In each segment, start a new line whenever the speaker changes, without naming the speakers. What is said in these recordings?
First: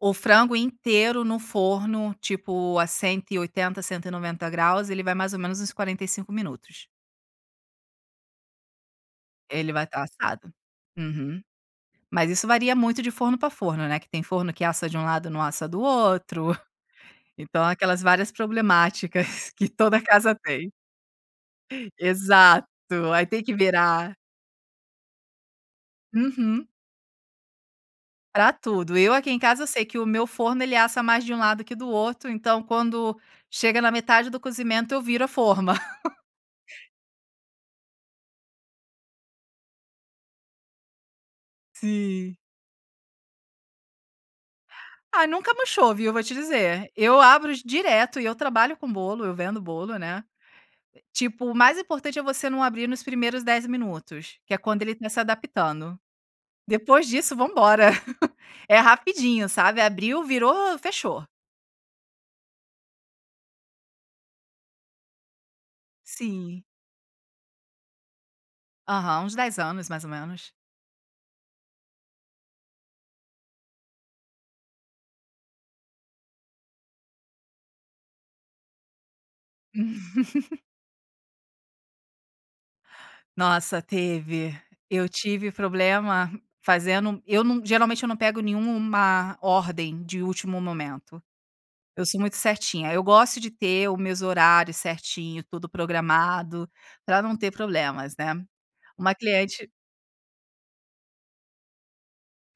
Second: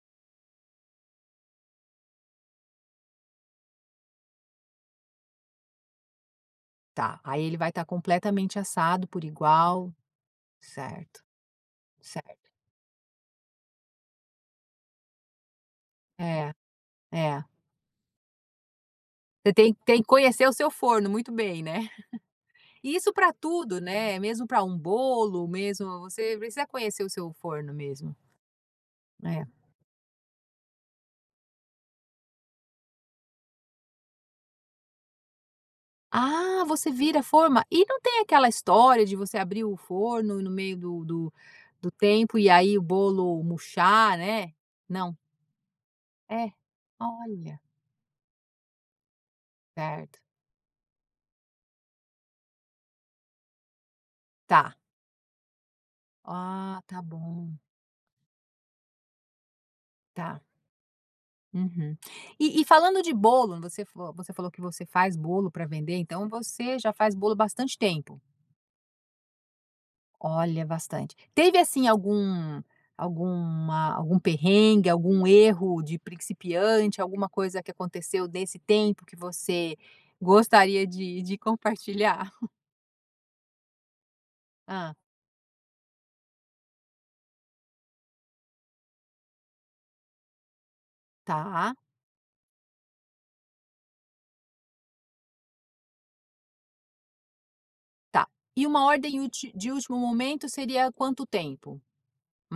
O frango inteiro no forno, tipo, a 180, 190 graus, ele vai mais ou menos uns 45 minutos.
Tá, aí ele vai tá completamente assado por
Ele vai
igual.
tá assado.
Certo.
Uhum. Mas isso
Certo.
varia muito de forno pra forno, né, que tem forno que assa de um lado, não assa do
É.
outro.
É.
Então, aquelas várias problemáticas
Você
que
tem tem
toda
que
casa
conhecer o seu
tem.
forno muito bem, né?
Exato.
E isso
Aí,
pra
tem que
tudo,
virar.
né, mesmo para um bolo, mesmo você precisa
Uhum.
conhecer o seu forno mesmo,
Pra tudo, eu aqui em
né.
casa sei que o meu forno, ele assa mais de um lado que do outro, então, quando chega na metade do cozimento, eu viro a forma.
Ah! Você vira a forma? E não tem aquela história de você abrir o forno no meio do do do
Sim.
tempo e aí, o bolo murchar, né? Não.
Ah, nunca murchou, viu? Vou te
É.
dizer, eu
Olha.
abro direto e eu trabalho com bolo, eu vendo bolo,
Certo.
né. Tipo, o mais importante é você não abrir nos primeiros 10 minutos, que é
Tá.
quando ele começa adaptando.
Ah, tá
Depois disso
bom.
vambora. É rapidinho, sabe, abriu,
Tá.
virou, fechou.
Uhum. E e falando de bolo, você vo você falou que você faz bolo pra vender, então,
Sim.
você já faz bolo bastante tempo?
Aham. Uns 10 anos mais ou menos.
Olha, bastante. Teve assim algum alguma algum perrengue? Algum erro de principiante? Alguma coisa que aconteceu desse tempo que você gostaria de de compartilhar?
Nossa! Teve.
Hã.
Eu tive problema fazendo eu não geralmente eu não pego nenhuma ordem de último momento,
Tá.
eu sou muito certinha, eu gosto de ter o meus horários certinho, tudo programado, pra não ter problemas,
Tá.
né.
E uma
Uma
ordem ulti
cliente
de último momento, seria quanto tempo?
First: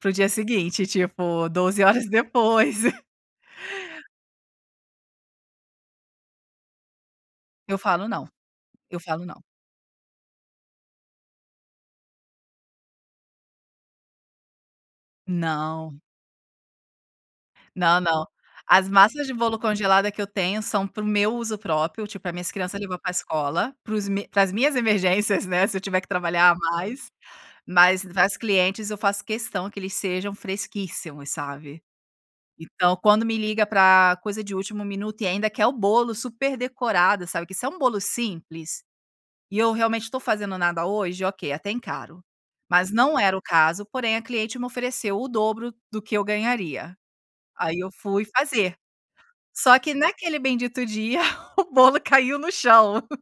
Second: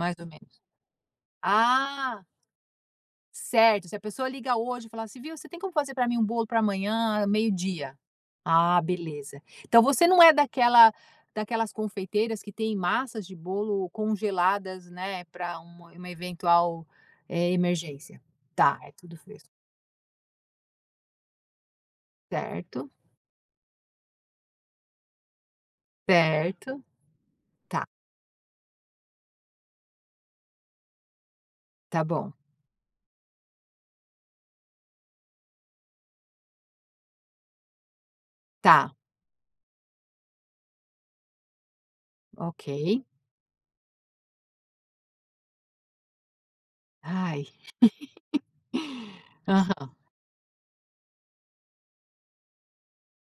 Para o
ou
dia
menos.
seguinte, tipo, 12 horas
Ah!
depois.
Certo, se a pessoa liga hoje e fala assim: "Você tem como fazer pra mim, um bolo pra amanhã,
Eu
meio-dia?".
falo não.
Ah,
Eu falo
beleza.
não.
Então, você não é daquela daquelas confeiteiras que têm massas de bolo congeladas, né, para um
Não.
uma eventual, eh,
Não,
emergência?
não.
Tá,
As
é tudo
massas de
fresco.
bolo congelada que eu tenho, são para o meu uso próprio, tipo, para minhas criança
Certo.
levar para escola, para os para as minhas emergências, né, se eu tiver que trabalhar a
Certo.
mais,
Tá.
mas para as clientes, eu faço questão que eles sejam fresquíssimos, sabe?
Tá bom.
Então, quando me liga para coisa de último minuto e ainda quer o bolo super decorado, sabe. Que se é um bolo simples
Tá.
e eu realmente tô fazendo nada hoje, ok, até encaro. Mas
Ok.
não era o caso, porém a cliente me ofereceu o dobro do que eu ganharia.
Ai.
Aí, eu fui fazer. Só que
Aham.
naquele bendito dia, o bolo caiu no chão.